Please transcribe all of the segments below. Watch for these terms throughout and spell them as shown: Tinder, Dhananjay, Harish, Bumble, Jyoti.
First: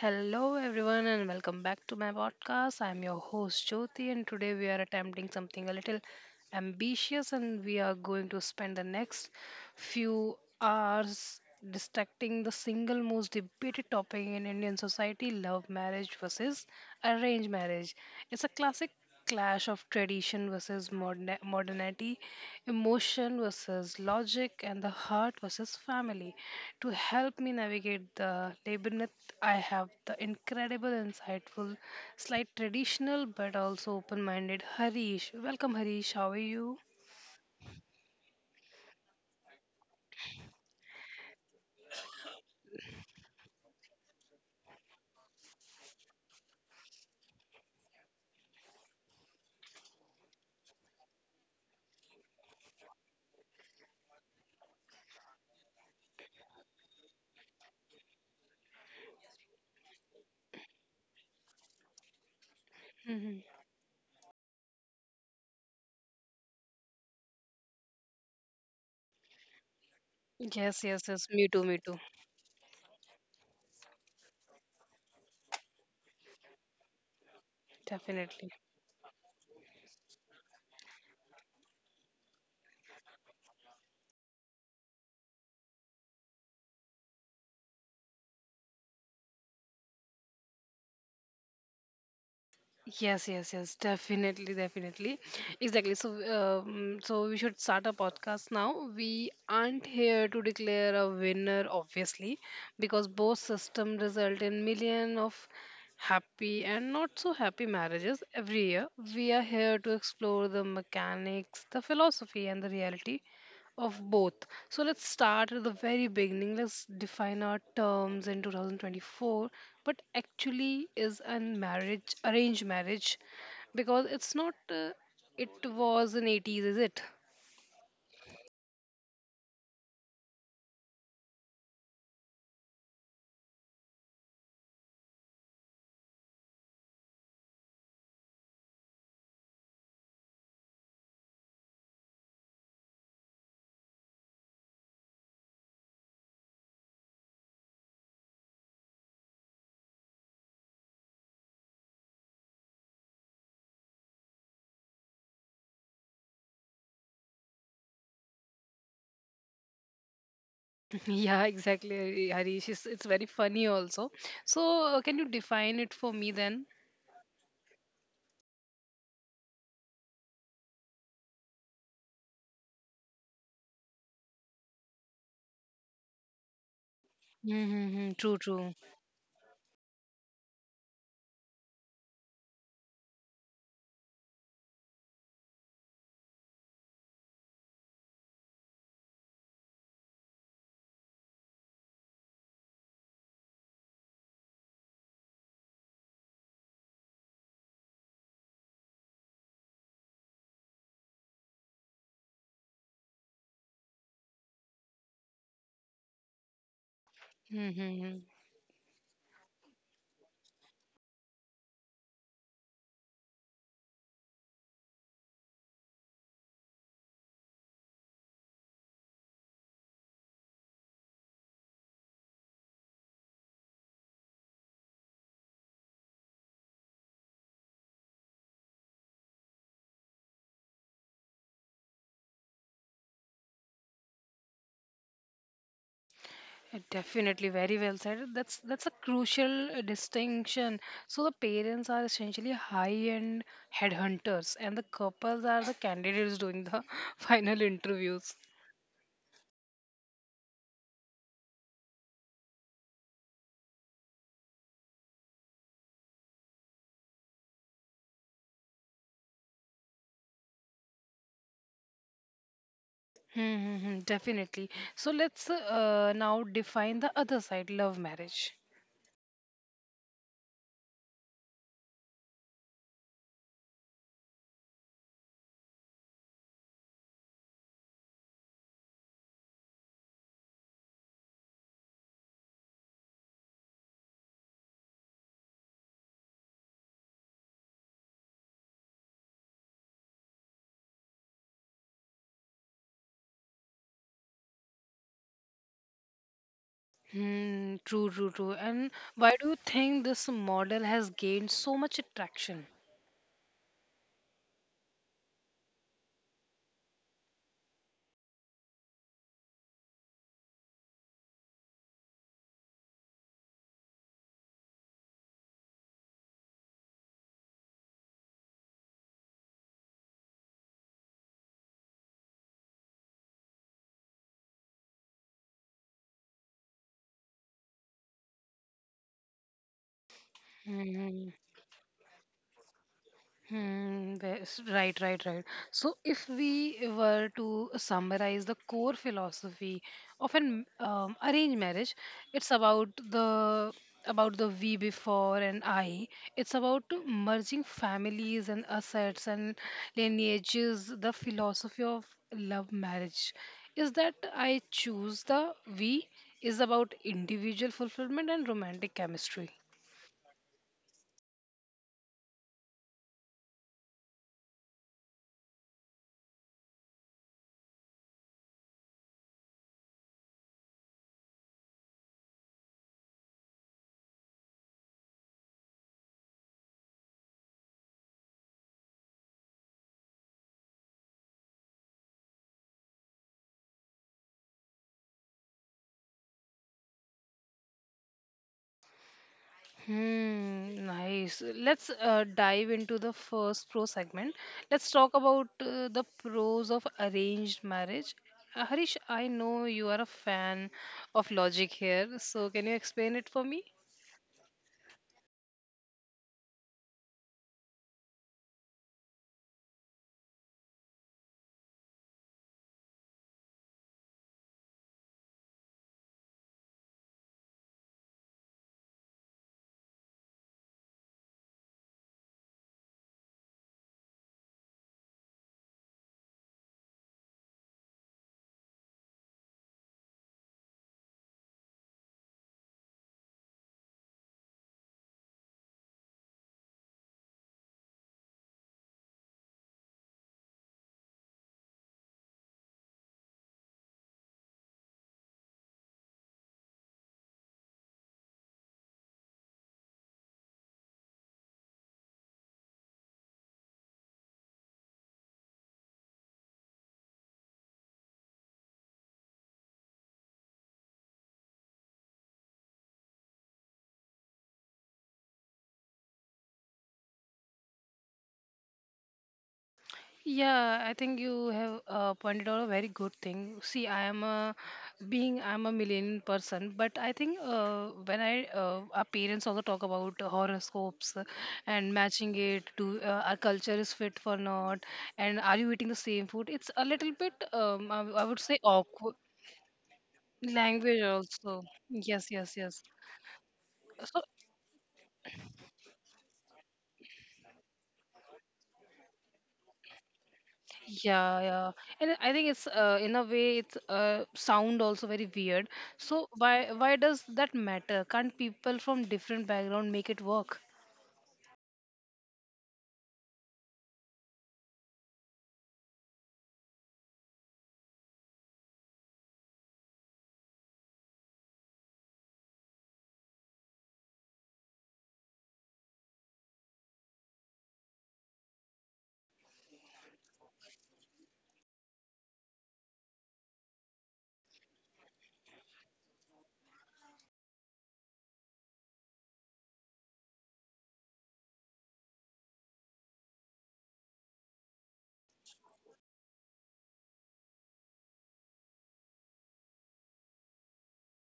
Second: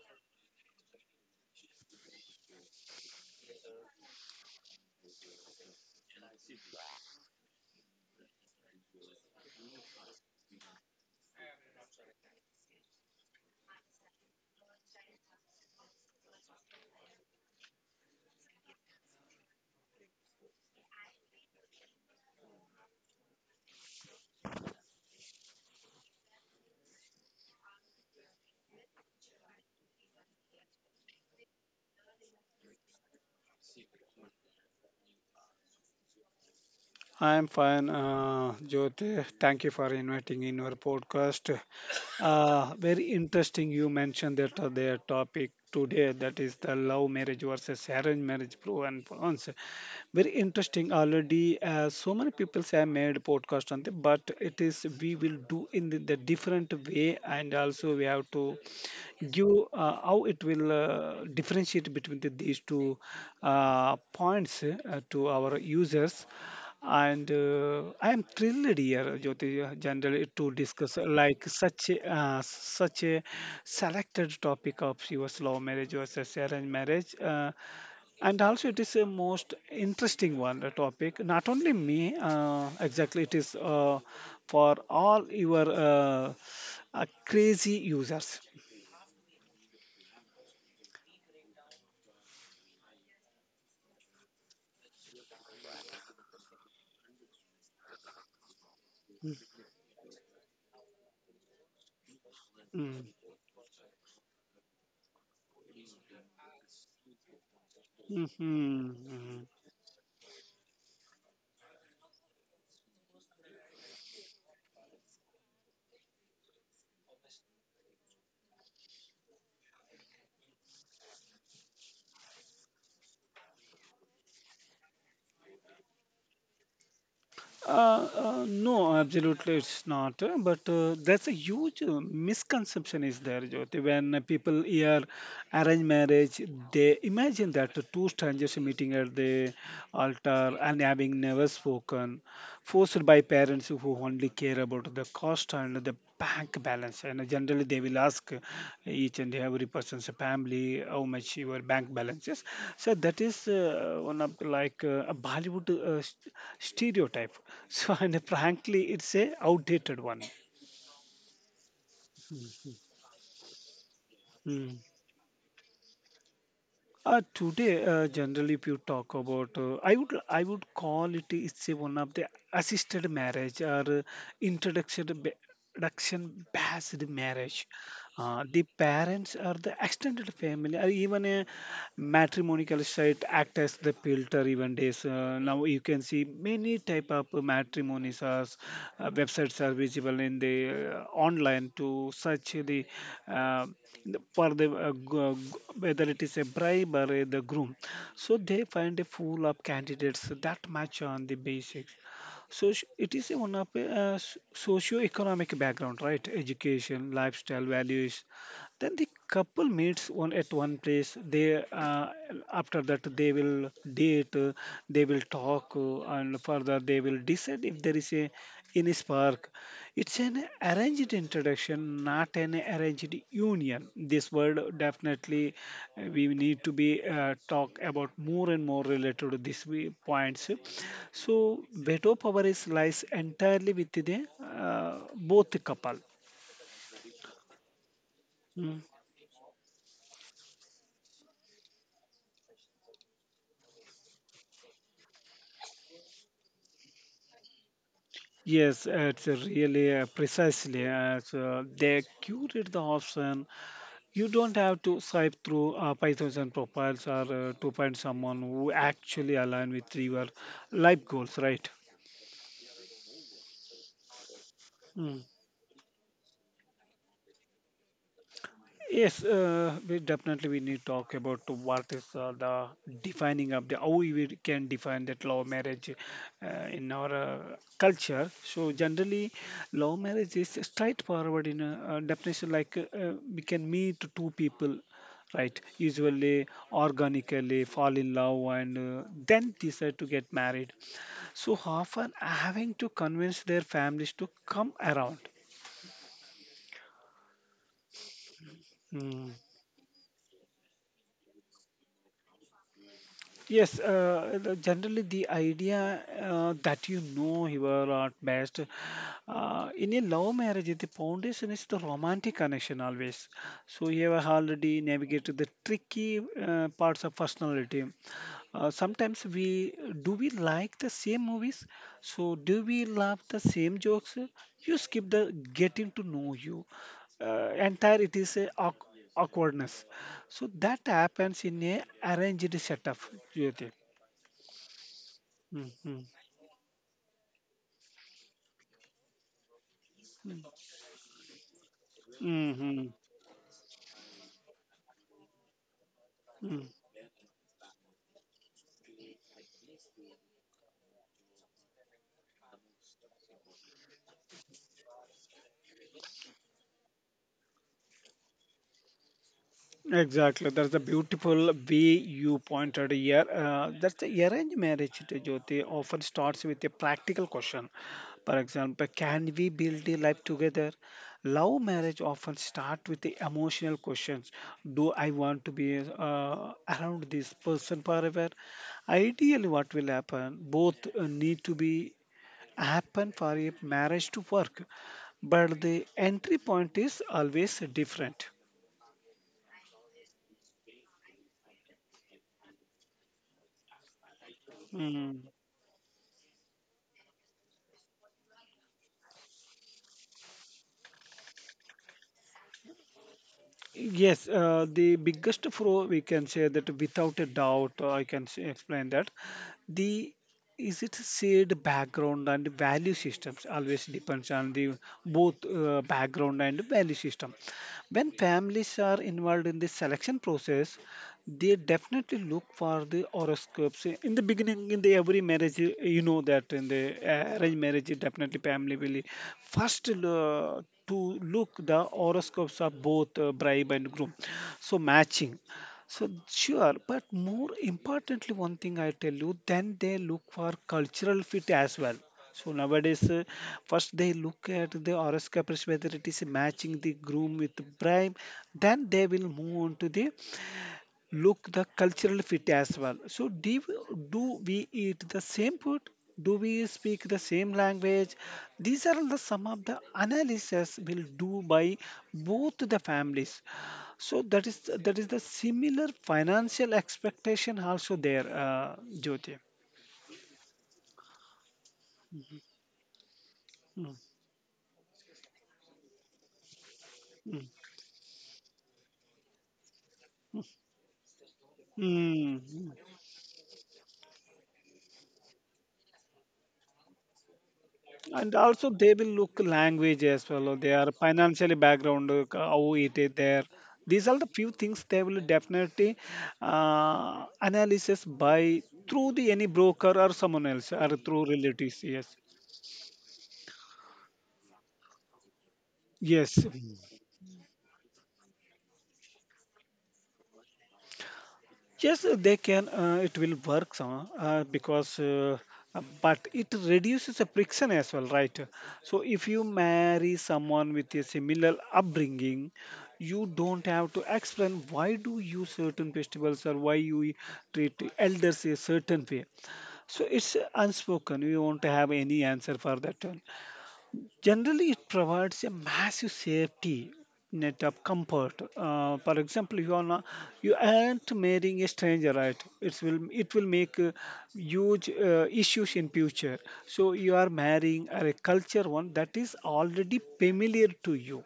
Hello, everyone, and welcome back to my podcast. I'm your host Jyoti, and today we are attempting something a little ambitious, and we are going to spend the next few hours dissecting the single most debated topic in Indian society: love marriage versus arranged marriage. It's a classic clash of tradition versus modernity, emotion versus logic, and the heart versus family. To help me navigate the labyrinth, I have the incredible, insightful, slight traditional, but also open minded Harish. Welcome, Harish. How are you? I'm fine, Jyoti. Thank you for inviting in our podcast. Very interesting. You mentioned that the topic today that is the love marriage versus arranged marriage pro and cons. Very interesting already, so many people have made podcast on the but it is we will do in the different way, and also we have to give how it will differentiate between these two Mhm. Points to our users, and I am thrilled here jyoti generally to Yes, discuss yes, yes. like Me too, me too. Such a selected topic of your slow marriage versus arranged marriage, and Definitely. also it is a most interesting one a topic not only me exactly it is for all your crazy users. Yes, yes, yes, definitely, definitely, exactly. So we should start a podcast now. We aren't here to declare a winner, obviously, Mm, because both system result in million of happy and not so happy mm, marriages every year. mhm, We are mhm. here to explore the mechanics, the philosophy, and the reality of both. So let's start at the very beginning. Let's define our terms in 2024. But actually, is a marriage arranged marriage because it's not. It was in eighties, is it? No, absolutely, it's not. But that's a huge misconception is there, Jyoti. When people hear arranged marriage, they imagine that the two strangers meeting at the altar and having never spoken. Forced by parents who only care about the cost and the bank balance, and generally they will ask each and every person's family how much your bank balance is. So that is one of like a bollywood stereotype so and frankly it's a outdated one. Yeah, exactly, Harish. It's very funny also. Mm. So can you define it for me then? Today, generally, if you talk about, I would call it it's a one of the assisted marriage or introduction ba- introduction based marriage. Mm-hmm, true, The true. parents or the extended family or even a matrimonial site act as the filter even days. Now you can see many type of matrimonies are websites are visible in the online to search the uh, for the whether it is a bribe or the groom, so they find a full of candidates that match on the basics. So it is a one of a socio-economic background, right? Education, lifestyle, Hmm. values. Then the couple meets one at one place. They after that they will date, they will talk, and further they will decide if there is a any spark. It's an arranged introduction, not an arranged union. This word definitely we need to be talk about more and more related to these points. So veto power is lies entirely with the both couple. Definitely, very well said. That's Mm. that's a crucial distinction. So the parents are essentially high-end headhunters, and the couples are the candidates doing the final interviews. Yes, it's really precisely as so they curate the option. You don't have to swipe through 5,000 profiles or to find someone who actually align with your life goals, right? Mm-hmm, definitely. So Mm. let's now define the other side, love marriage. Yes, we definitely we need to talk about to what is the defining of the how we can define that love marriage in our culture. So generally, love marriage is straightforward in a definition like we can meet two people, right? Usually organically fall in love and then decide to get married. So often having to convince their families to come around. Hmm, true, true, true. And Hmm. why do you think this model has gained so much attraction? Yes, generally the idea that you know you are at best. In a love marriage, the foundation is the romantic connection always. So you have already navigated the tricky parts of personality. Sometimes we do, we like the same movies? So do we love the same jokes? You skip the getting to know you. Entire it is a awkwardness. So that happens in a arranged setup, Jyoti. Hmm, that's right, right, right. So, Mm-hmm. if we were to summarize the core philosophy of an arranged marriage, it's about Mm-hmm. the we before and I. It's Mm-hmm. about merging families and assets and lineages. The philosophy of love marriage is that I choose the we, is about individual fulfillment and romantic chemistry. Exactly. That's the beautiful way you pointed here. That's the arranged marriage, to Jyoti, often starts with a practical question. For example, can we build a life together? Love marriage often starts with the emotional questions. Do I want to be around this person forever? Ideally, what will happen? Both need to be happen for a marriage to work, but the entry point is always different. Hmm, nice. Let's dive into the first pro segment. Let's talk Hmm. about the pros of arranged marriage. Harish, I know you are a fan of logic here, so can you explain it for me? Yes, the biggest flaw we can say that without a doubt, I can say, explain that the is it shared background and value systems always depends on the both background and value system. When families are involved in the selection process, they definitely look for the horoscopes in the beginning in the every marriage, you know that in the arranged marriage, definitely family will first to look the horoscopes of both bride and groom, so matching, so sure. But more importantly, one thing I tell you, then they look for cultural fit as well. So nowadays, first they look at the horoscopes whether it is matching the groom with the bride, then they will move on to the look the cultural fit as well. So do we eat the same food? Do we speak the same language? These are the some of the analysis will do by both the families. So that is the similar financial expectation also there, Jyoti. Yeah, I think you have pointed out a very good thing. See, Mm, I'm a millennial person, but I think mm, when I our parents also talk about horoscopes and matching it mm, to our culture is fit for not, and are you eating the same food? It's a little bit I and would say also they awkward will look language as well or their language financially also. background Yes, yes, how yes. it is there. These are So, the few things they will definitely analysis by through the any broker or someone else or through yeah, yeah, relatives, yes, and I think it's in a way it's sound also very weird. So yes. why does that matter? Can't people from different background make it work? Yes, they can. It will work some because but it reduces the friction as well, right? So if you marry someone with a similar upbringing, you don't have to explain why do you certain festivals or why you treat elders a certain way. So it's unspoken. You won't have any answer for that one. Generally, it provides a massive safety net of comfort. For example, you aren't marrying a stranger, right? It will make huge issues in future. So you are marrying a culture one that is already familiar to you.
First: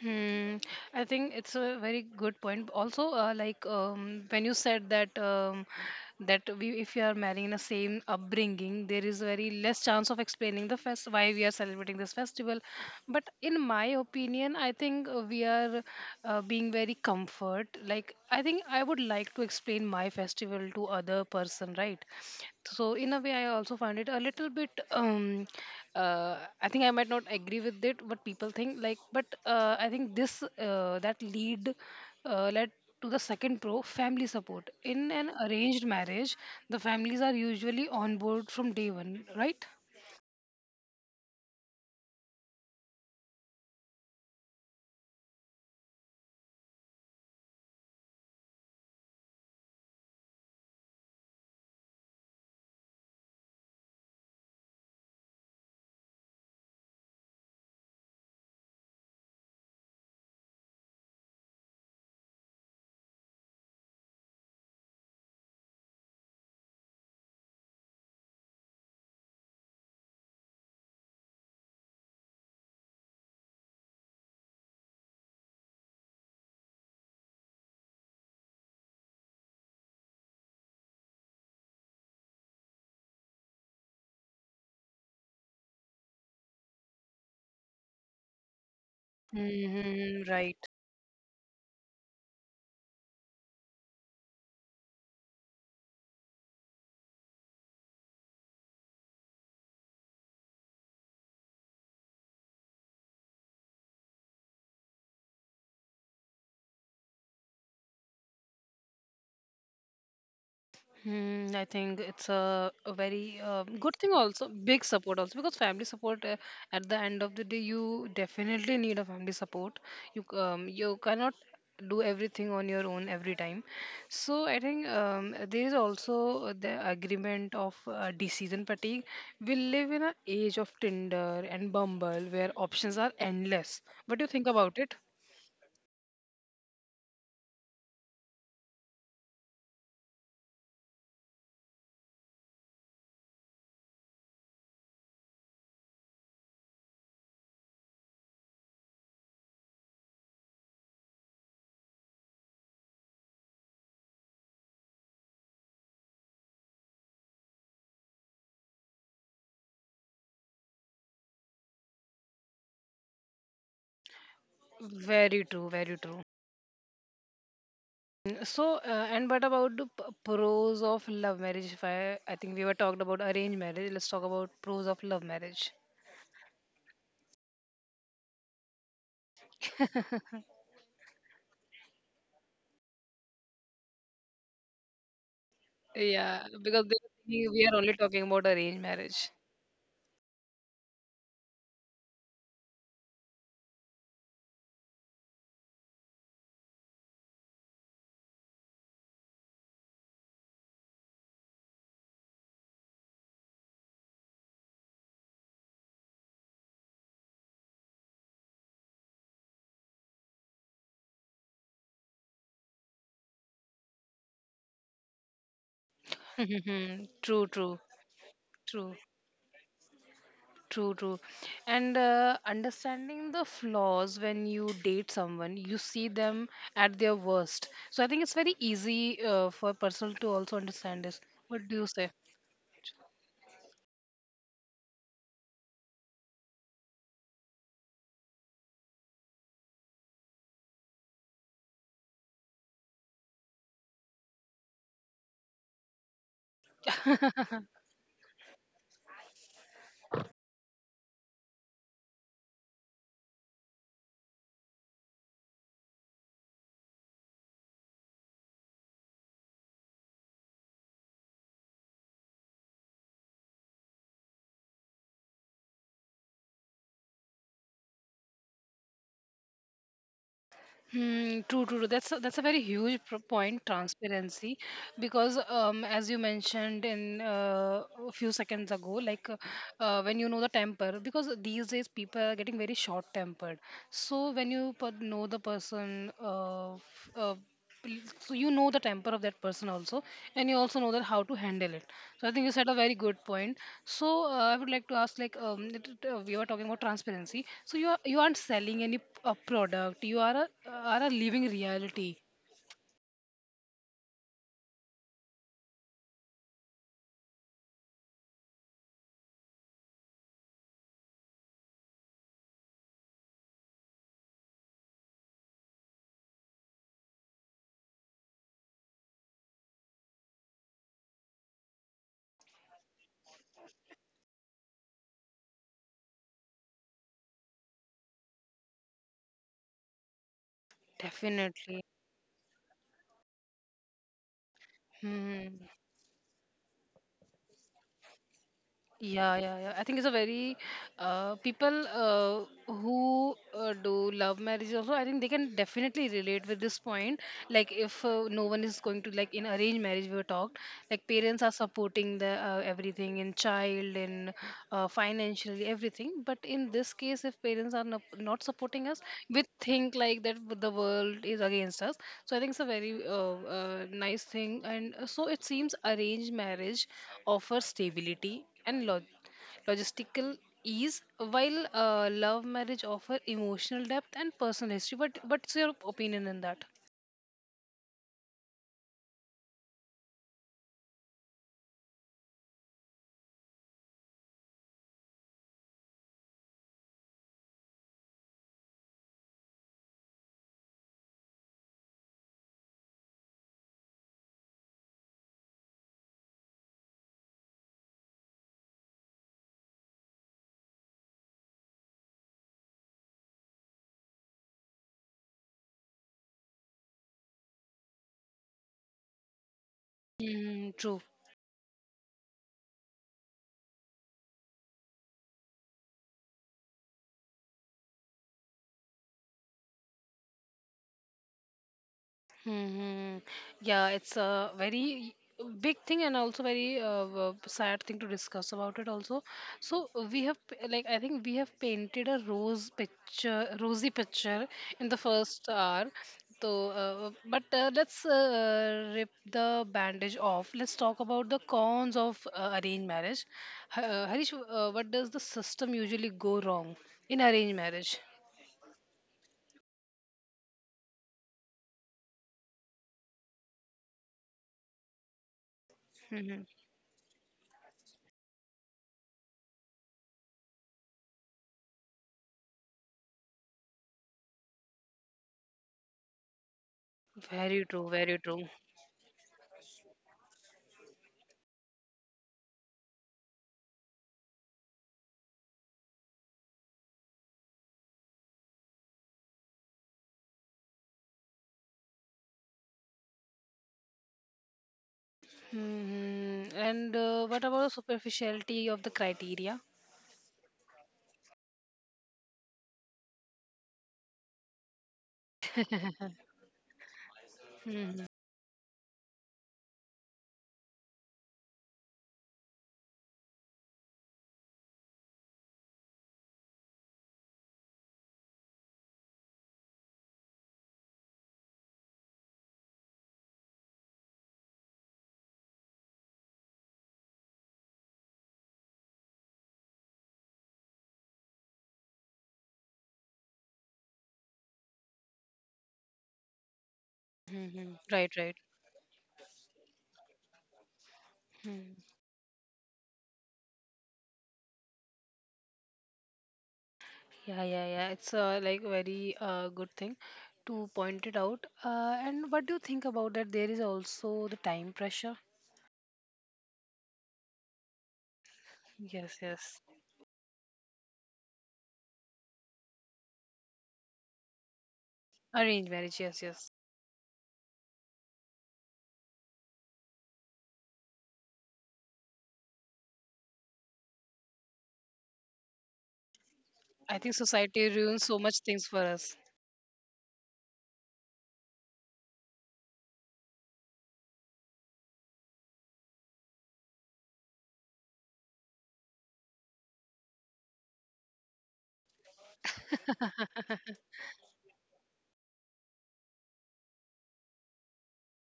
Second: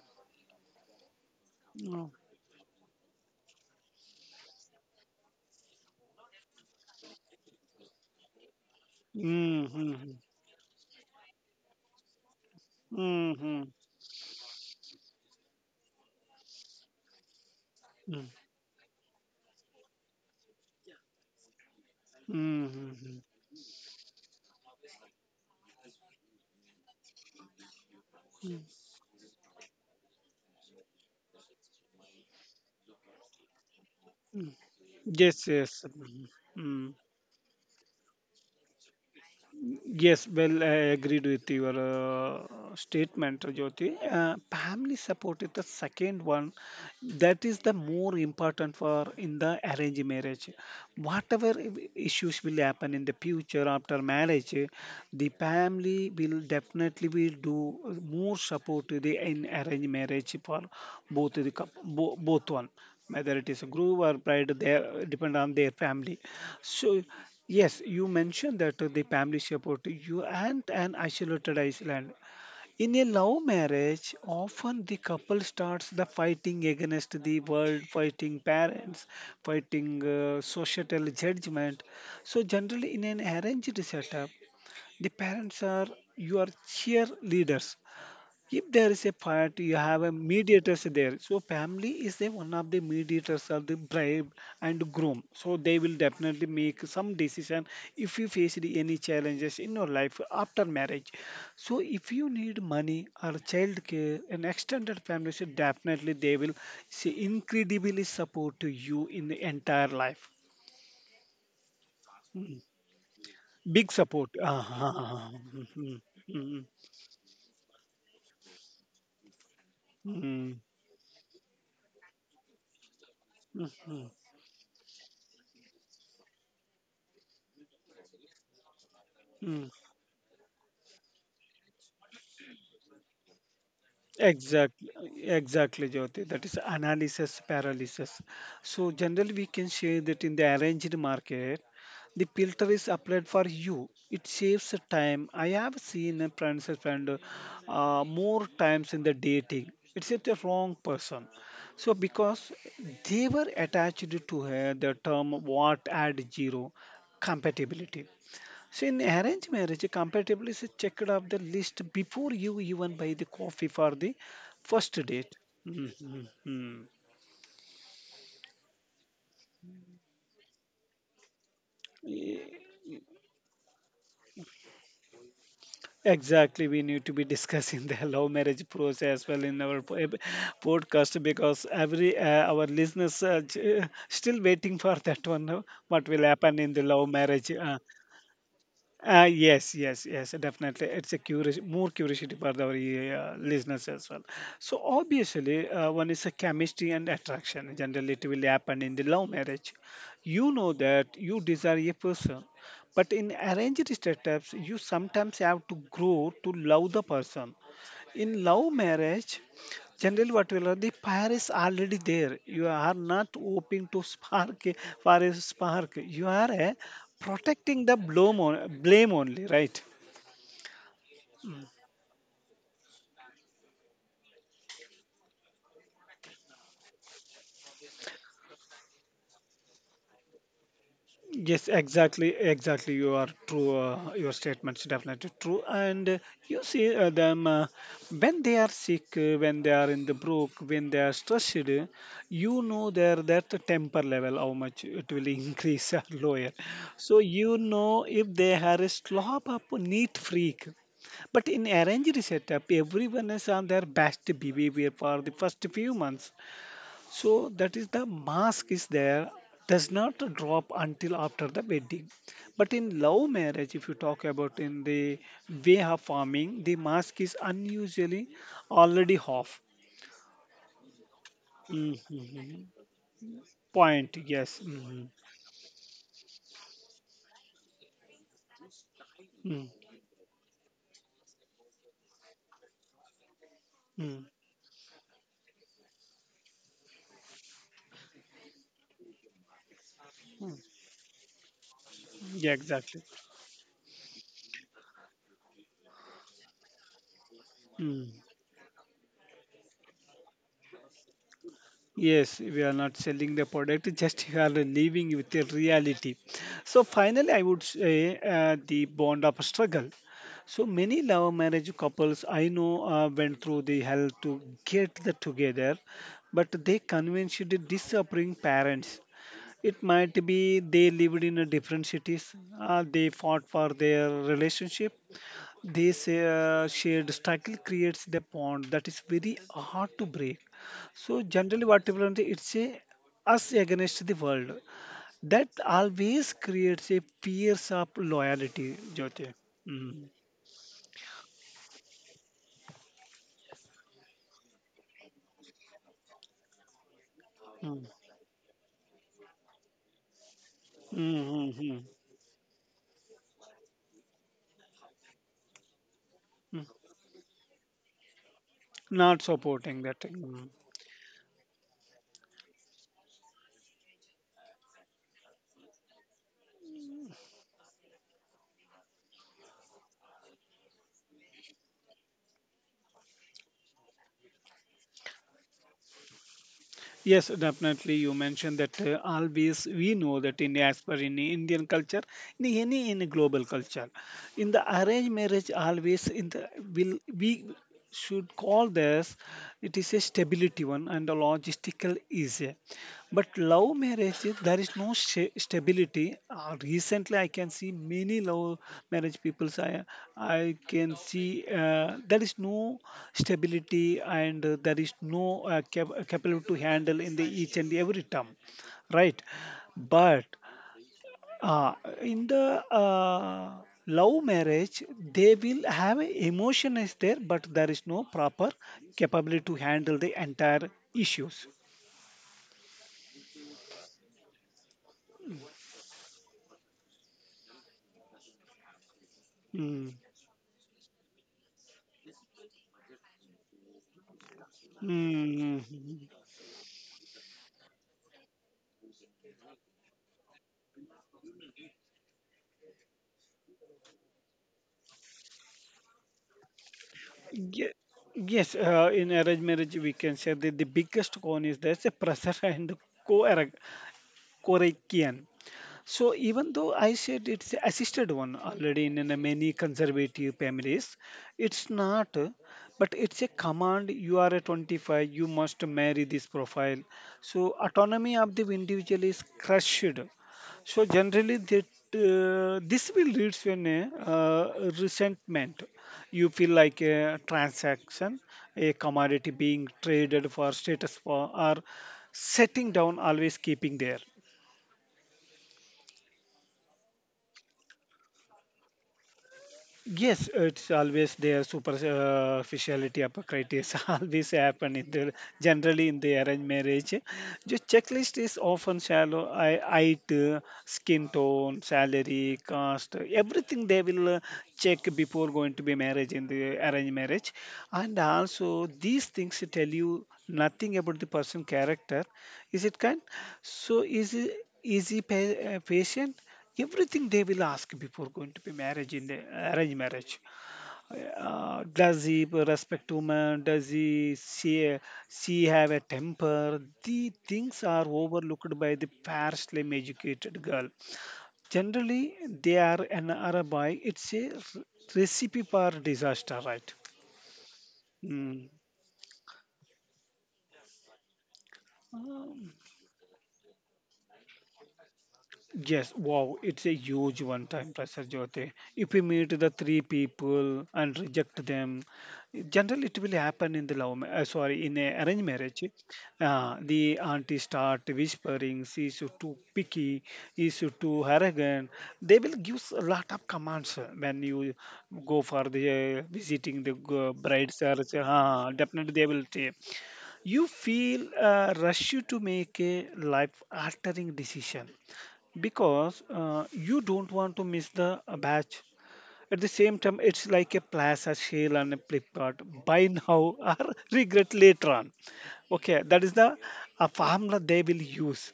Hmm, I think it's a very Mm. good point. Also, when you said that that we, if you are marrying in the same upbringing, there is very less chance of Mm-hmm. explaining the fest why we are celebrating this festival. But in Mm-hmm. my opinion, I think we are being very comfort. Like I think I would like to explain my festival to other person, right? So in Mm-hmm. a way, I also find it a little bit. Uh, I think I might not agree with it, but people think Hmm. like, but I think this that lead led to the second pro family support. In an Yes, arranged yes. Mm-hmm. marriage, the Mm-hmm. families are usually on board from day one, right? Yes, well, I agreed with your statement, Jyoti. Family support is the second one. That is the more important for in the arranged marriage. Whatever issues will happen in the future after marriage, the family will definitely will do more support to the in arranged marriage for both the both one, whether it is a groom or bride, they depend on their family. So yes, you mentioned that the family support you and an isolated island. In a love marriage, often the couple starts the fighting against the world, fighting parents, fighting societal judgment. So generally, in an arranged setup, the parents are your cheerleaders. If there is a part, you have a Hmm, right. mediators there, so family is a one of the mediators of the bride and groom, so they will definitely make some decision if you face any challenges in your life after marriage. So if you need money or child care, an extended family should definitely they will see incredibly support to you in the entire life. Hmm, I think it's Mm. A very Big good thing support. also, Ah, big ah, ah, support ah. also because Mm, family mm, support mm, at the end of the day you definitely need a family support. Mm, You cannot do everything on your own every time. mm, mm, So I think there is also the agreement of decision fatigue. We mm. live in an age of Tinder and Bumble where options are endless. What do you think about Exactly, it? exactly, Jyoti. That is analysis paralysis. So generally, we can say that in the arranged market, the filter is applied for you. It saves time. I have seen a friends spend more times in the dating. It's at the wrong person. So because they were attached to her the term what add zero compatibility. So in arranged marriage, a compatibility is checked off the list before you even buy the coffee for the first date. Very true, very true. Mhm, mhm. So, and what about the pros of love marriage? If I, I think E- we were talked about arranged marriage. Let's talk about pros of love marriage. Exactly, we need to be discussing the love marriage pros as well in our podcast, because every our listeners are still waiting for that one. What will Yeah, happen in the because they love were marriage? thinking we are only talking about arranged marriage. Yes, yes, yes, definitely. It's a curious, more curiosity for our listeners as well. So obviously, one is a chemistry and attraction. Generally, it will happen in the love marriage. You know that you desire a person, but in arranged setups, you sometimes have to grow to love the person. In love marriage, generally, what will learn, the fire is already there. You are not hoping to spark a fire is spark. You are True, true, protecting the true, blame only, right? true, true. And understanding the flaws when you date someone, you see them at their worst. So I think it's very easy for a person to also understand this. Yes, What do you say? exactly, exactly. You are true. Your statements definitely true, and you see them when they are sick, when they are in the brook, when they are stressed. You know their that temper level how much it will increase or lower. So you know if they are a slob up neat freak. But in arranged setup, everyone is on their best behavior for the first few months. So that is the mask is there, does not drop until after the wedding. But in love marriage, if you talk about in the way of farming, the mask is unusually already off. Hmm, true, true, true. That's a very Mhm. huge point, Point, yes. transparency, Mhm. because as you mentioned in a few seconds ago, Mm, when you know the temper, because these days people are getting very short-tempered. mm, So when you know the person so you know the temper of that person also and mm. you also know that how to handle it, so I think Yeah, you said a very exactly. good point. So I would like to ask like, it, we were talking about transparency, so you Mm-hmm. aren't selling any a product, are a living reality, Yes, we are not selling the product, just you are living with the reality. So, finally, I would say the bond of struggle. So, many love marriage couples I know went through the hell to get the together, but they convinced the disappearing parents. It might be they lived in a different cities, they fought for their relationship, this shared struggle creates the bond that is very hard to break. So generally, definitely. what people want, it's a us against the world. That Hmm. always creates a fierce of loyalty, Jyoti. Yeah, yeah, yeah. I think it's Mm. a very people who do love marriage also. I think they can definitely relate with this point. Like Mm. if no one is going to like in arranged marriage, we were talked. Like Mm, parents mm, are mm, supporting the everything in child in financially everything. But mm. in this case, if parents are not supporting us, Not we supporting think that. like that Mm. the world is against us. So I think it's a very nice thing. And so it seems arranged marriage offers stability and logistical ease, while love marriage offer emotional depth and personal history. But what's your opinion on that? Yes, definitely. You mentioned that always we know that in as per in Indian culture, in any in global culture, in the arranged marriage, always in the will we should call this it is a stability one and a logistical easy, but love Love marriages, there is no stability. Recently, I can see many love marriage people. I can see there is no stability and there is no capability to handle in the each and every term, right? But Mm, true. uh, in the love marriage, they will have a emotion is there, but there is no proper capability to handle the entire issues. Hmm. Yeah, it's a very big thing and also very sad thing to discuss about it also. So Mm. Like I think we have painted rosy picture in the first Mm. hour. So, but let's rip the bandage off. Let's talk about the cons of arranged marriage. Harish, what does the system usually go wrong in arranged Ye- marriage? Yes, in arranged marriage, we can say that the biggest con is there's a pressure and coercion. So Hmm. even though I said it's assisted one already in many conservative families, it's not. But it's a command. You are a 25. You must marry this profile. So Very true, autonomy very of the true. individual is crushed. So generally, that this will lead to an resentment. You feel like a transaction, a commodity being traded for status for, or setting down, always keeping there. Hmm. And what about the superficiality of the criteria? Yes, it's always their superficiality, hypocrites always happen in the generally in the arranged marriage. The Hmm. checklist is often shallow. I, height, skin tone, salary, caste, everything they will check before going to be marriage in the arranged marriage, and also these things tell you nothing about the person character. Is it kind? So is he, is patient? Everything they will ask before going to be marriage in the arranged marriage. Does he respect women? Does he see she have a temper? The things Hmm, are right, right. overlooked by the partially educated girl. Hmm. Generally, they are an Arabi. It's a recipe for disaster, right? Yeah, yeah, yeah. It's uh, Mm. like very uh, good thing to point it out. And what do you think about that? There is also the time pressure. Yes, wow, it's a huge one time pressure, Jyoti. If you Yes, meet the yes. three people and reject them, generally it will happen in the sorry, in a arranged marriage. Arranged marriage. Yes, yes. The auntie start whispering, she's too picky, he's too arrogant. They will give a lot of commands when you go for the visiting the I think bride society search. ruins so much things for Definitely they us. will say, you feel rush you to make a life altering decision because you don't want to miss the batch. At the same time, it's like a plaza sale on a Flipkart. Buy now or regret later on. Okay, that is the formula they will use,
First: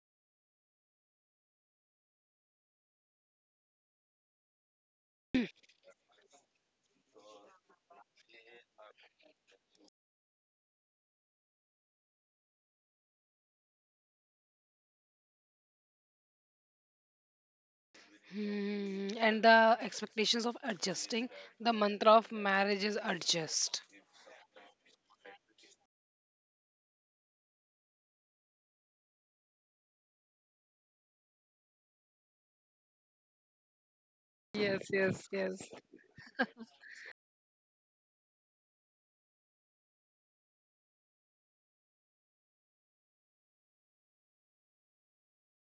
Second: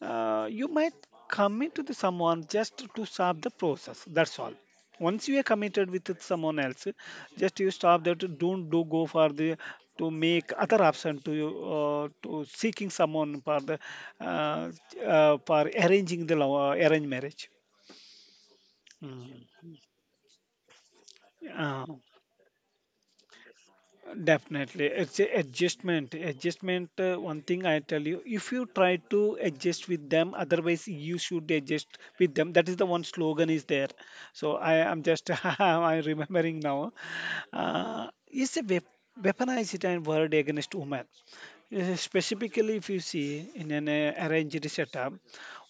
you might commit to the someone just to stop the process, that's all. Once you are committed with it someone else, just you stop that, don't do go for the to make other option to you, to seeking someone for the uh, for arranging the law, arranged marriage. Hmm. And Mm. the expectations of adjusting. The Uh, mantra of marriage is adjust. Definitely, it's a adjustment. Adjustment. One thing I tell you, if you try to adjust with them, otherwise you should adjust with them. That is the one slogan is there. So I Yes, am yes, just yes. I'm remembering now. It's a weaponized and word against women. Specifically, if you see in an arranged setup,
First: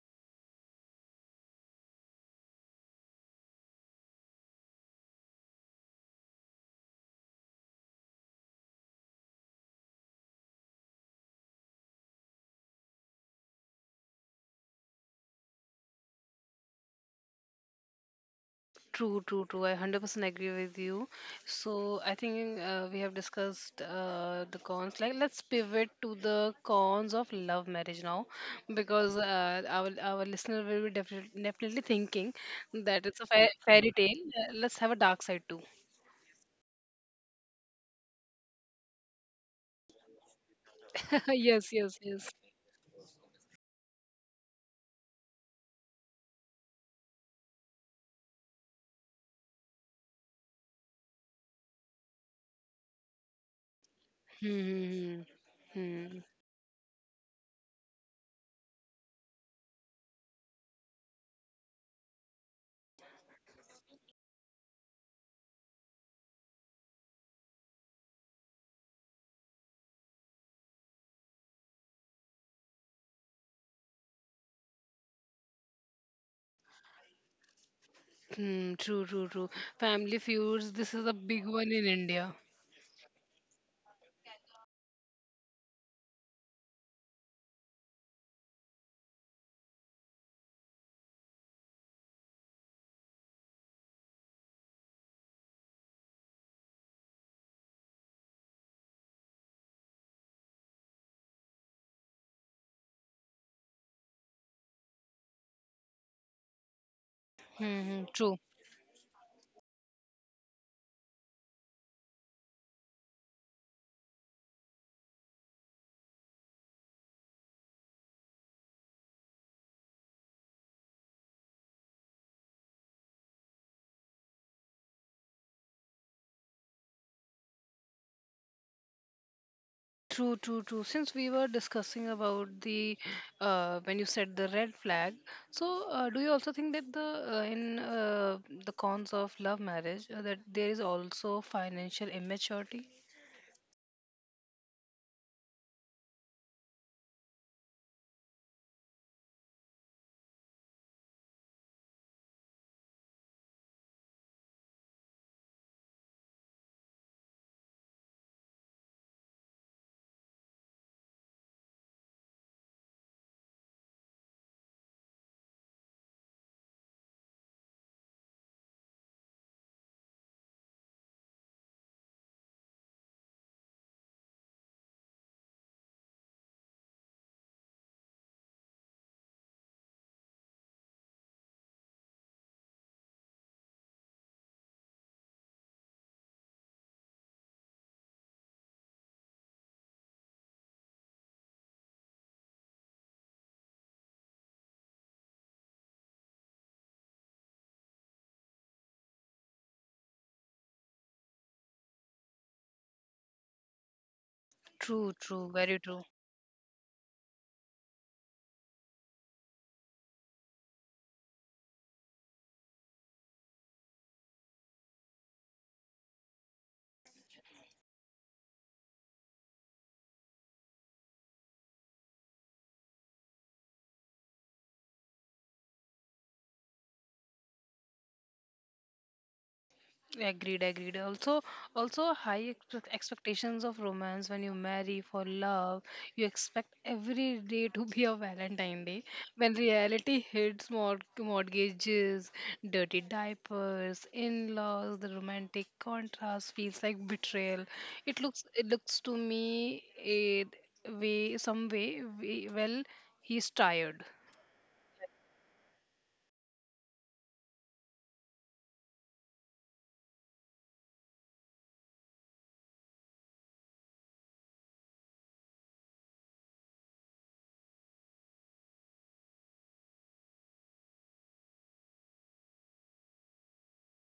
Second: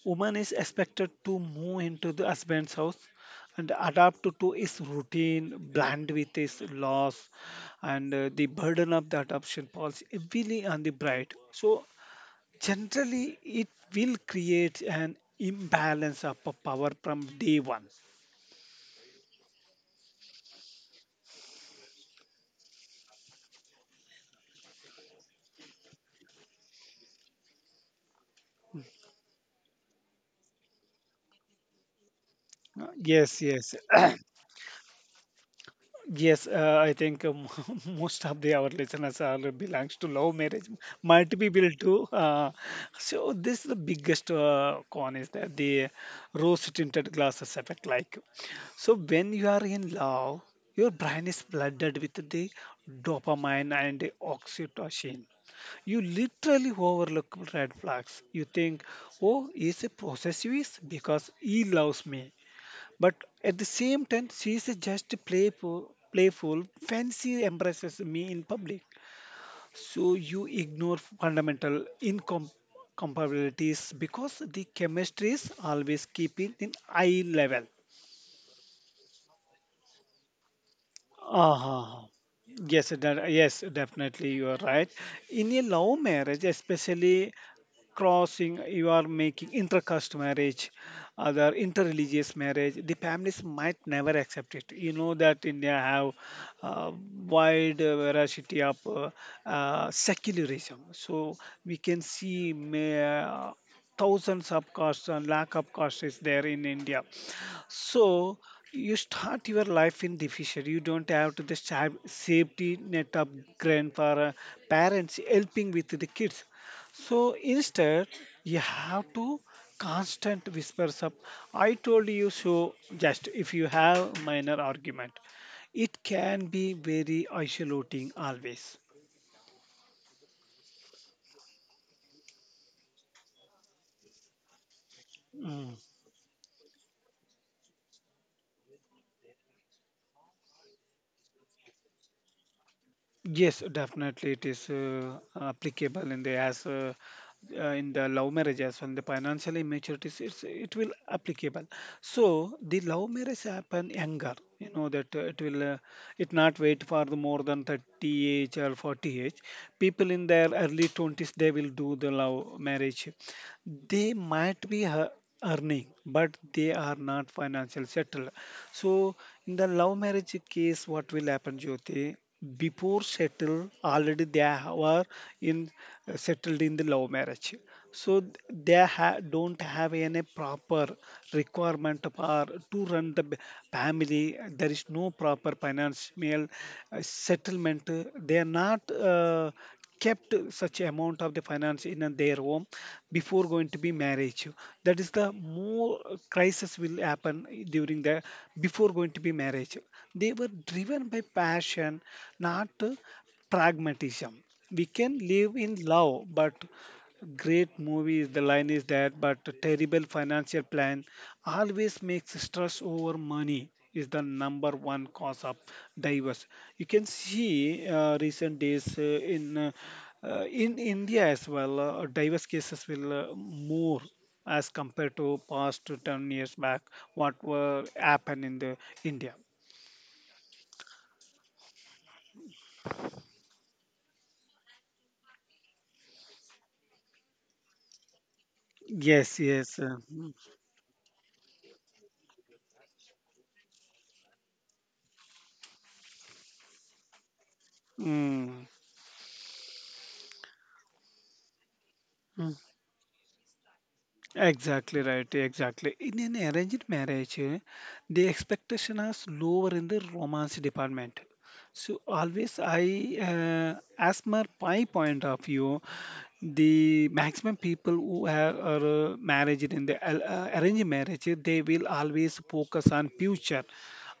woman is expected to move into the husband's house and adapt to his routine, blend with his laws and the burden of that option falls heavily on the bride. So, generally, it will create an imbalance of power from day one. True, true, true. I 100% agree with you. So I think we have discussed the cons. Like, let's pivot to the cons of love marriage now, because our listener will be definitely definitely thinking Uh, that it's a Yes, yes, fairy tale. Let's have a dark side too. Yes, I think most of the our listeners are belongs to love marriage, multi people Yes, yes, too. yes. So this is the biggest con is that the rose tinted glasses effect. Like, so when you are in love, your brain is flooded with the dopamine and the Hmm. Hmm. oxytocin. You Hmm. Hmm, literally overlook red flags. You think, oh, he's a possessive because he loves me. But at the same time, she is just playful, fancy embraces me in public. So you ignore fundamental incompatibilities because the chemistry is always keeping in eye level. hmm. True, true, true. Family feuds. This is a big one in Uh-huh. India. Yes, definitely you are right. In a love marriage, especially crossing, you are making intercaste marriage, other interreligious marriage, the families might never accept it. You know that India have uh, wide variety of secularism. So we can see thousands of castes and lack of caste is there in India. Hmm. Hmm, So true. you start your life in the fisher. You don't have to the safety net of grandfather, parents helping with the kids. So instead, you have to constant whispers of, I told you so, just if you have minor argument. It can be very isolating always. True, true, true. Since we were discussing about the when you said the red flag, so do you also think that the in the cons of love marriage that there is also financial immaturity? Yes, definitely it is applicable in the as in the love marriage as well. The financial immaturity it will applicable. So the love marriage happen younger. You know that it will it not wait for the more than 30 age or 40 age. People in their early 20s they will do the love marriage. They might be earning, but they are not financial settled. So in the love marriage case, what will happen, Jyoti? Before settle, already they are in settled in the love marriage. So they don't have any proper requirement for to run the family. There is no proper financial settlement. They are not kept such amount of the finance in their home before going to be marriage, that is the more crisis will happen during the before going to be marriage. They were driven by passion, not pragmatism. We True, can true, live in very true. love, but great movies the line is that, but terrible financial plan always makes stress over money is the number one cause of divorce. You can see recent days in in India as well, diverse cases will more as compared to past to 10 years back, what were happen in the India. Agreed, agreed. Also, also high expectations of romance when you marry for love. You expect every day to be a Valentine Day. Yes, When yes. Reality hits mortgages, dirty diapers, in-laws, the romantic contrast feels like betrayal. Mm, It looks to me a way, some way, we, mm. well, he's tired. Exactly right, exactly. In an arranged marriage, eh, the expectation is lower in the romance department. So always as per my point of view, the maximum people who have are married in the arranged marriage, eh, they will always focus on future.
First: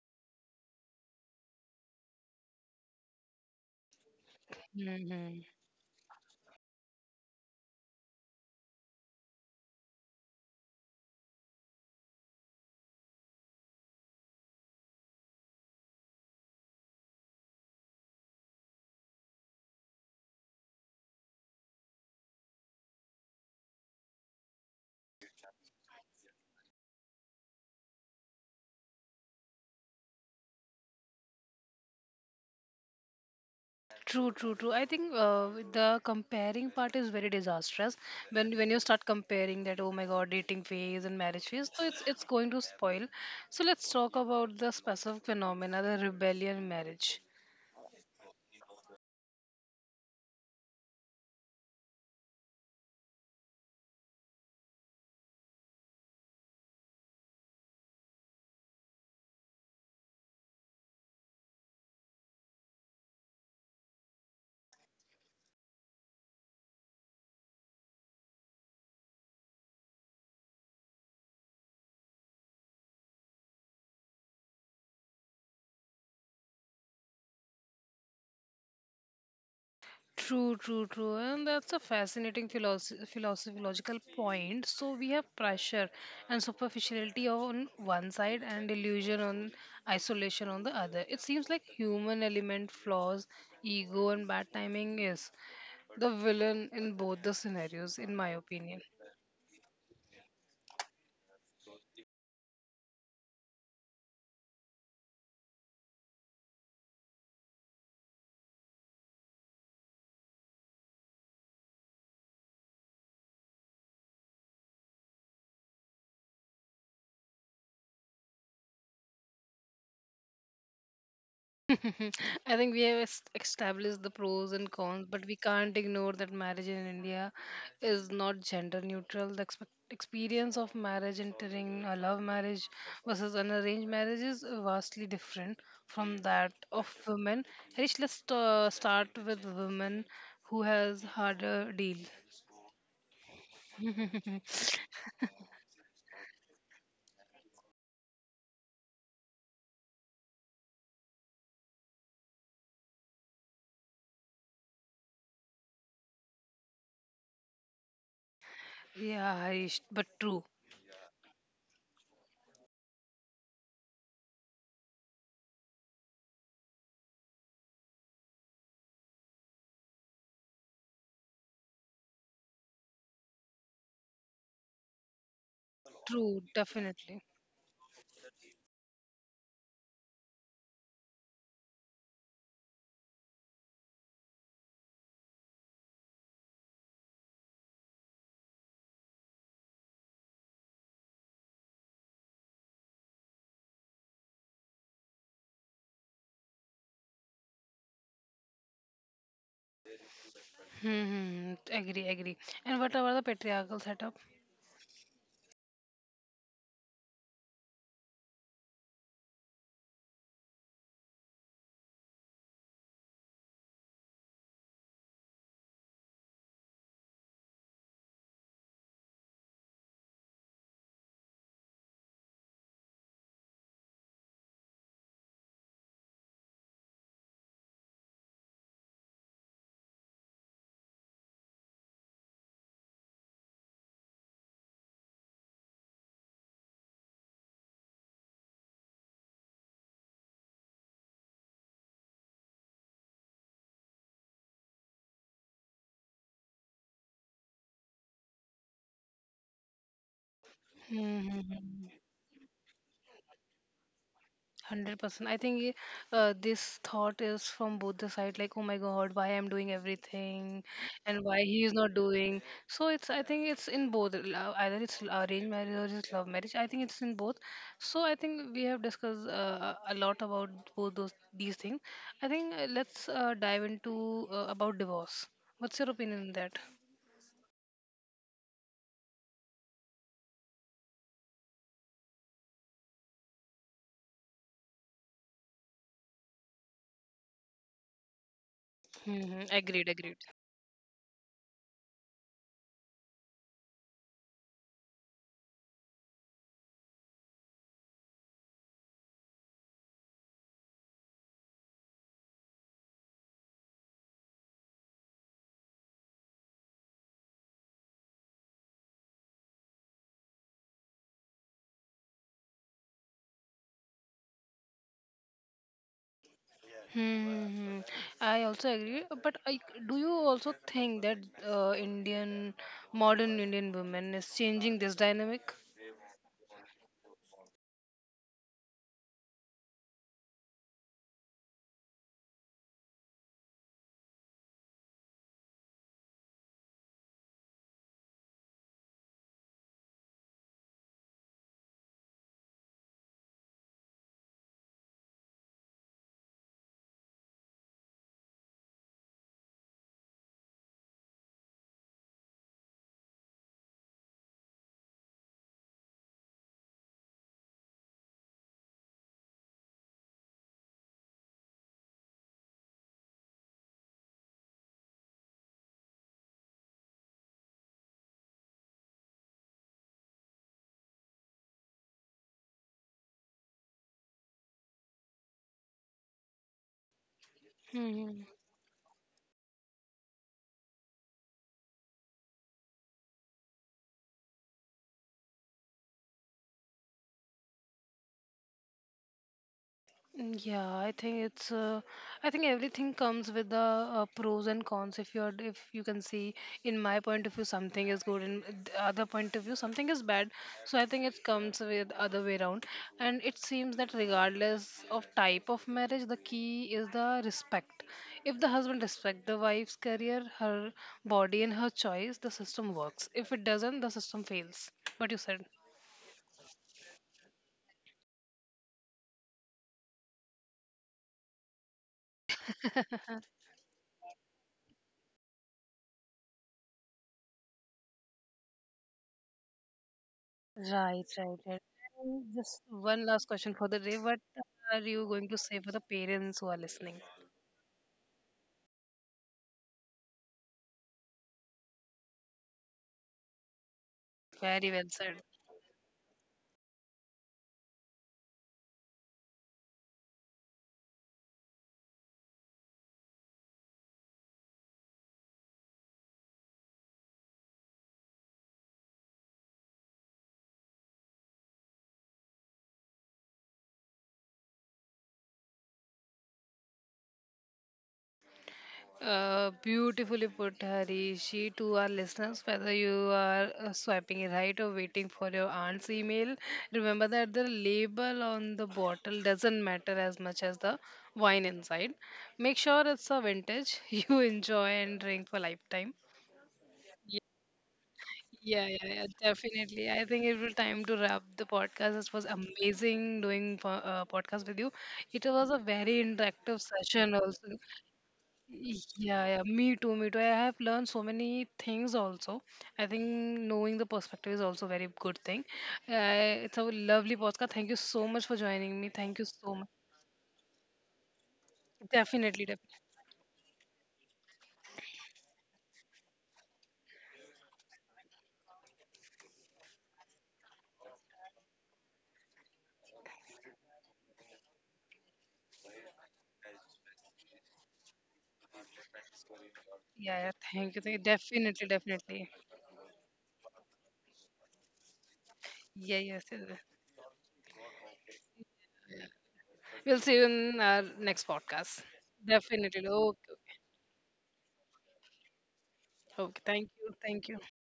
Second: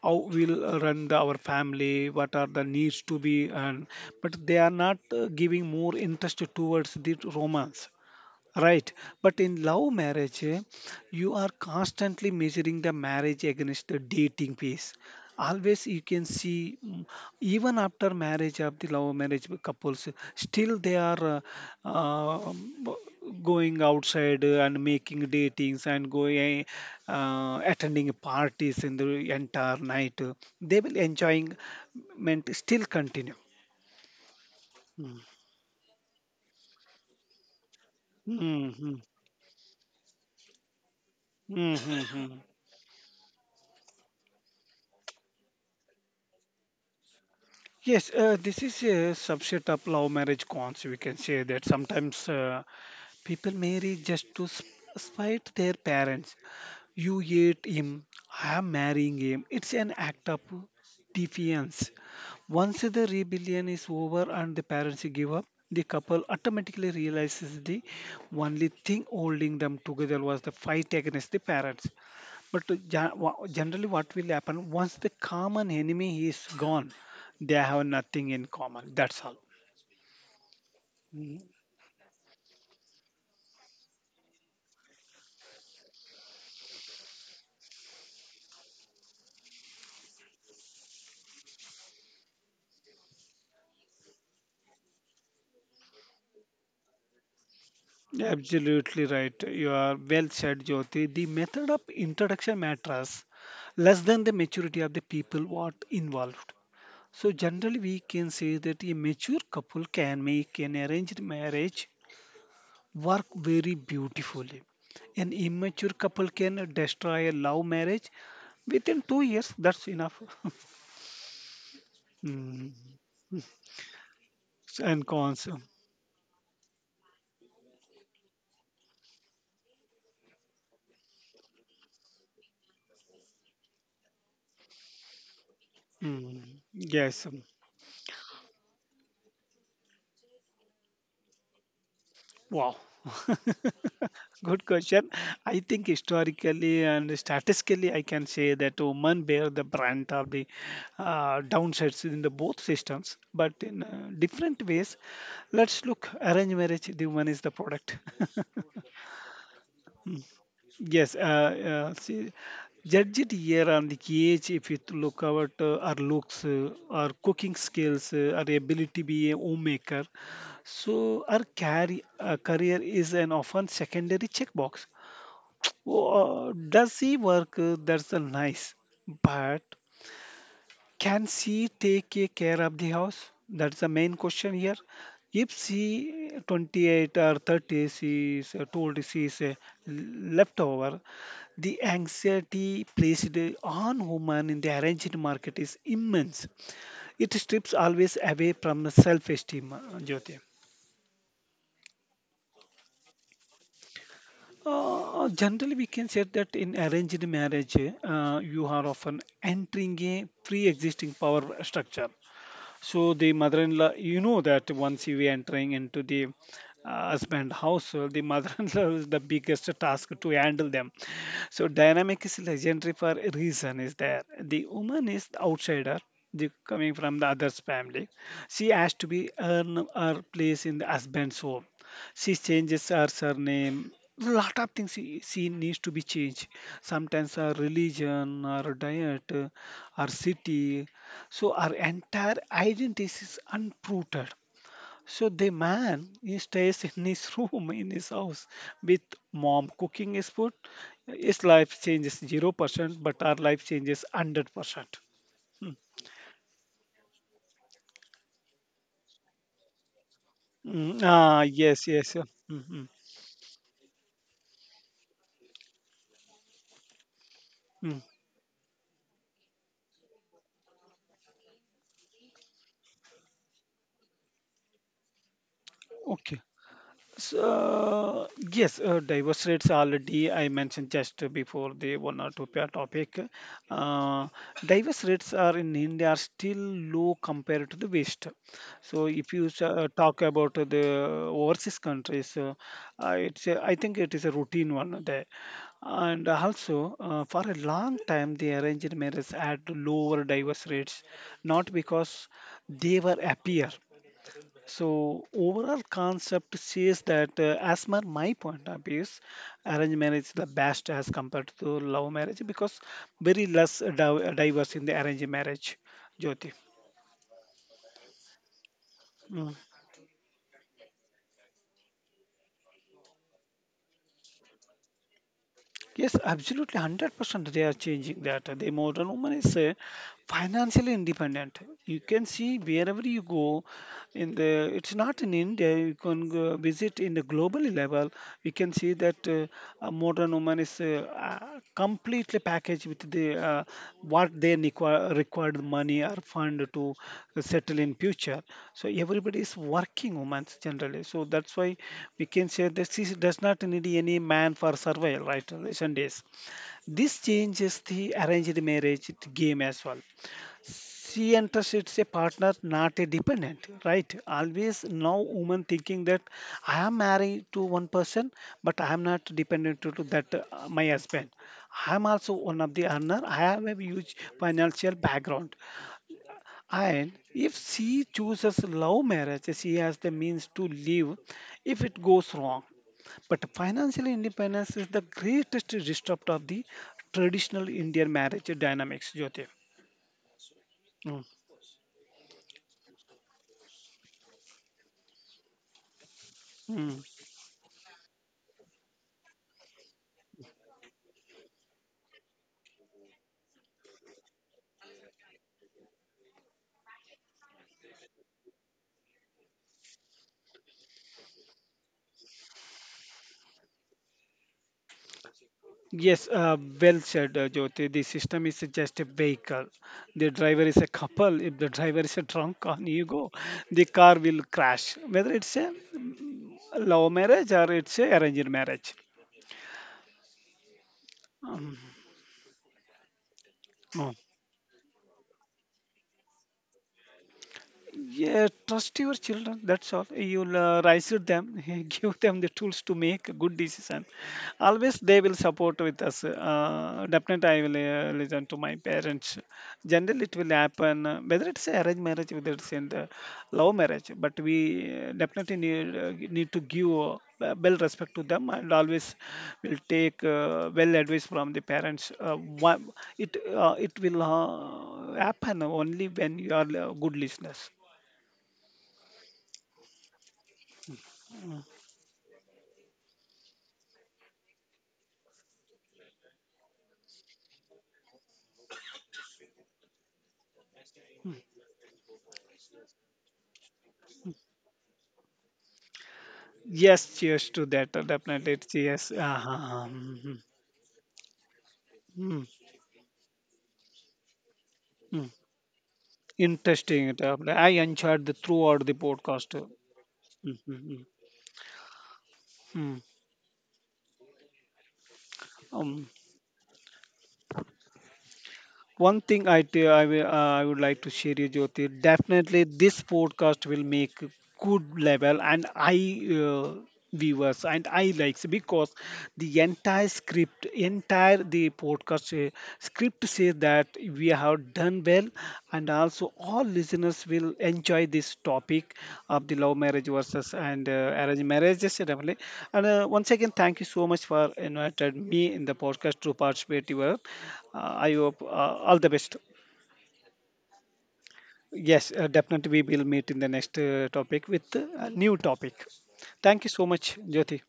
How we'll run the, our family, what are the needs to be, and but they are not Hmm. giving more interest towards the romance. Right, but in love marriage, eh, you are constantly measuring the marriage against the dating phase. Always you can see, mm, even after marriage of the love marriage couples, still they are uh, um, going outside and making datings and going attending parties in the entire night. They will enjoying, meant still continue. True, true, true. I think the comparing part is very disastrous. When you Mm. start comparing that, oh my God, dating phase and marriage phase, so it's Mm-hmm. going to spoil. So let's talk about the specific phenomena, the rebellion marriage. Yes, this is a subset of love marriage cons. We can say that sometimes people marry just to spite their parents. You hate him, I am marrying him. It's an act of defiance. Once the rebellion is over and the parents give up, the couple automatically realizes the only thing holding them together was the fight against the parents. But to generally, what will happen once the common enemy is gone, they have nothing in common. That's all. True, true, true. Mm, And that's a fascinating philosophical point. So we have pressure and superficiality on one side and illusion on isolation on the other. It seems like human element flaws, ego and bad timing is the villain in both the scenarios, in my opinion. absolutely right. You are well said, Jyoti. The method of introduction matters less than the maturity of the people what involved. So generally, we can say that a mature couple can make an arranged marriage work very beautifully. An immature couple can destroy a love marriage within 2 years. That's enough. I Mm. think we have established the pros and And cons, but we cons. can't ignore that marriage in India is not gender neutral. The experience of marriage entering a love marriage versus an arranged marriage is vastly different from that Mm. of Yes. women. Harish, let's start with women who has harder deal. Wow. Good question. I think historically and statistically, I can say that women bear the brunt of the downsides in the both systems, but in different ways. Let's look. Arranged marriage, the woman is the product. Yeah, Harish, but true, Yes, see, judge it here on the age if you to look at our looks, our cooking skills, our ability to be a homemaker. So our career is an often secondary checkbox. true, Oh, does he definitely. work? That's a nice, but can she take a care of the house? That's the main question here. If she 28 or 30, she is told she is a leftover. The anxiety placed on women in the arranged market is immense. It strips always away from self-esteem, Jyoti. Hmm, hmm, hmm, agree, agree. And what about the patriarchal setup? Generally, we can say that in arranged marriage, you are often entering a pre-existing power structure. So the mother-in-law, you know that once you entering into the husband household, the mother-in-law is the biggest task to handle them. So dynamic is legendary for a reason is there. The woman is the outsider. The, coming from the other's family, she has to be earn her place in the husband's home she changes her surname. Lot of things she needs to be changed. Sometimes her religion, her diet, her city. So her entire identity is unprooted. So the man he stays in his room in his house with mom cooking his food. Hmm, hmm, His hmm. life changes 0%, but our life changes 100%. 100% I think Mm. This thought is from both the side, like oh my God, why I'm doing everything Mm, and why ah, he is yes, not yes, yeah. doing. Mm, mm, So it's, I think it's in both, either it's arranged marriage or it's love marriage, I think it's in both. mm. So I think we have discussed a lot about both those these things. I think let's dive into about divorce. What's your opinion on Okay. that? So, yes, divorce rates already I mentioned just before the one or two pair topic. Uh, divorce rates are in India are still low compared to the West. So, if Hmm, you agreed, talk agreed. about the overseas countries, it's a, I think it is a routine one there. And also, for a long time, the arranged marriage had lower divorce rates, not because they were happier. So overall concept says that as per my point of view, arranged marriage is the best as compared to love marriage because very less diverse in the arranged marriage, Jyoti. Hmm. Hmm, hmm. I also agree, but Mm. Do you also think that Indian modern Indian women is changing this dynamic? Yes, absolutely, 100% they are changing that. The modern woman is financially independent. You can see wherever you go, in the it's not in india you can go visit in the global level we can see that a modern woman is completely packaged with the what they require required money or fund to settle in future so everybody is working women generally so that's why we can say that she does not need any man for survival right sundays this changes the arranged marriage game as well she interests a partner, not a dependent, right? Always now woman thinking that I am married to one person, but I am not dependent to that my husband. I am also one of the earner. I have a huge financial background, and if Hmm. she Hmm. chooses love marriage, she has the means to live. If it goes wrong, but financial independence is the greatest disrupt of the traditional Indian marriage dynamics, Jyoti. Mm. Yeah, I Mm, think it's. I think everything comes with the pros and cons. If you can see, in my mm. point of view, something is good, in the other point of view, something is bad. So I think it comes with other way around. And it seems that regardless of type of marriage, the key is the respect. If the husband respect the wife's career, her body, and her choice, the system works. If it doesn't, the system fails. What you said. Yes, well said, Jyoti. The system is just a vehicle. The driver is a couple. If the driver is a drunk on ego, the car will crash. Whether it's a love marriage or it's a arranged marriage. Right, right, right. Um, And just one last question for the day. no. What are you going to say for the parents who are listening? Yeah, trust your children. That's all. You'll raise them, give them the tools to make a good decision. Very well Always they said. will support with us. Definitely, I will listen to my parents. Generally, it will happen whether it's arranged marriage, whether it's in the love marriage. But we definitely need to give well respect to them and always will take well advice from the parents. It it will happen only when you are good listeners. Beautifully put, Harishi. To our listeners, whether you are swiping right or waiting for your aunt's email, remember that the label on the bottle doesn't matter as much as the wine inside. Make sure it's a vintage you enjoy and drink for lifetime. Yes, cheers to that. Definitely, Yeah, it's yeah, yeah, yes. Uh-huh. definitely. I think it Mhm. was time to wrap the podcast. This was Mm, amazing doing podcast with you. It mm. was a very interactive Interesting. Session Definitely. also. I enjoyed the throughout the Yeah, yeah, podcast. Me too, me too. I have Mm, mm, learned so mm, many things also. I mm. think knowing the perspective is also a very good thing. Um, It's a lovely podcast. Thank you so much for joining me. Thank one you thing so I much. t- I will, I would like to share you, Jyoti. Definitely, Definitely, definitely. this podcast will make good level, and I. Uh, viewers and I likes because the entire script entire the podcast script says that we have done well, and also all listeners will enjoy this topic of the love marriage Yeah, yeah, versus thank you. and Thank you. Arranged Definitely, marriages definitely. definitely. And once again, thank you so much for invited me in the Yeah, podcast yes, to yes, yes. participate. Your, I hope all the best. We'll see you in our next podcast. Yes, definitely Definitely. we will Okay. meet in the next topic with a new topic. Okay, Thank you thank so you, much, thank you. Jyoti.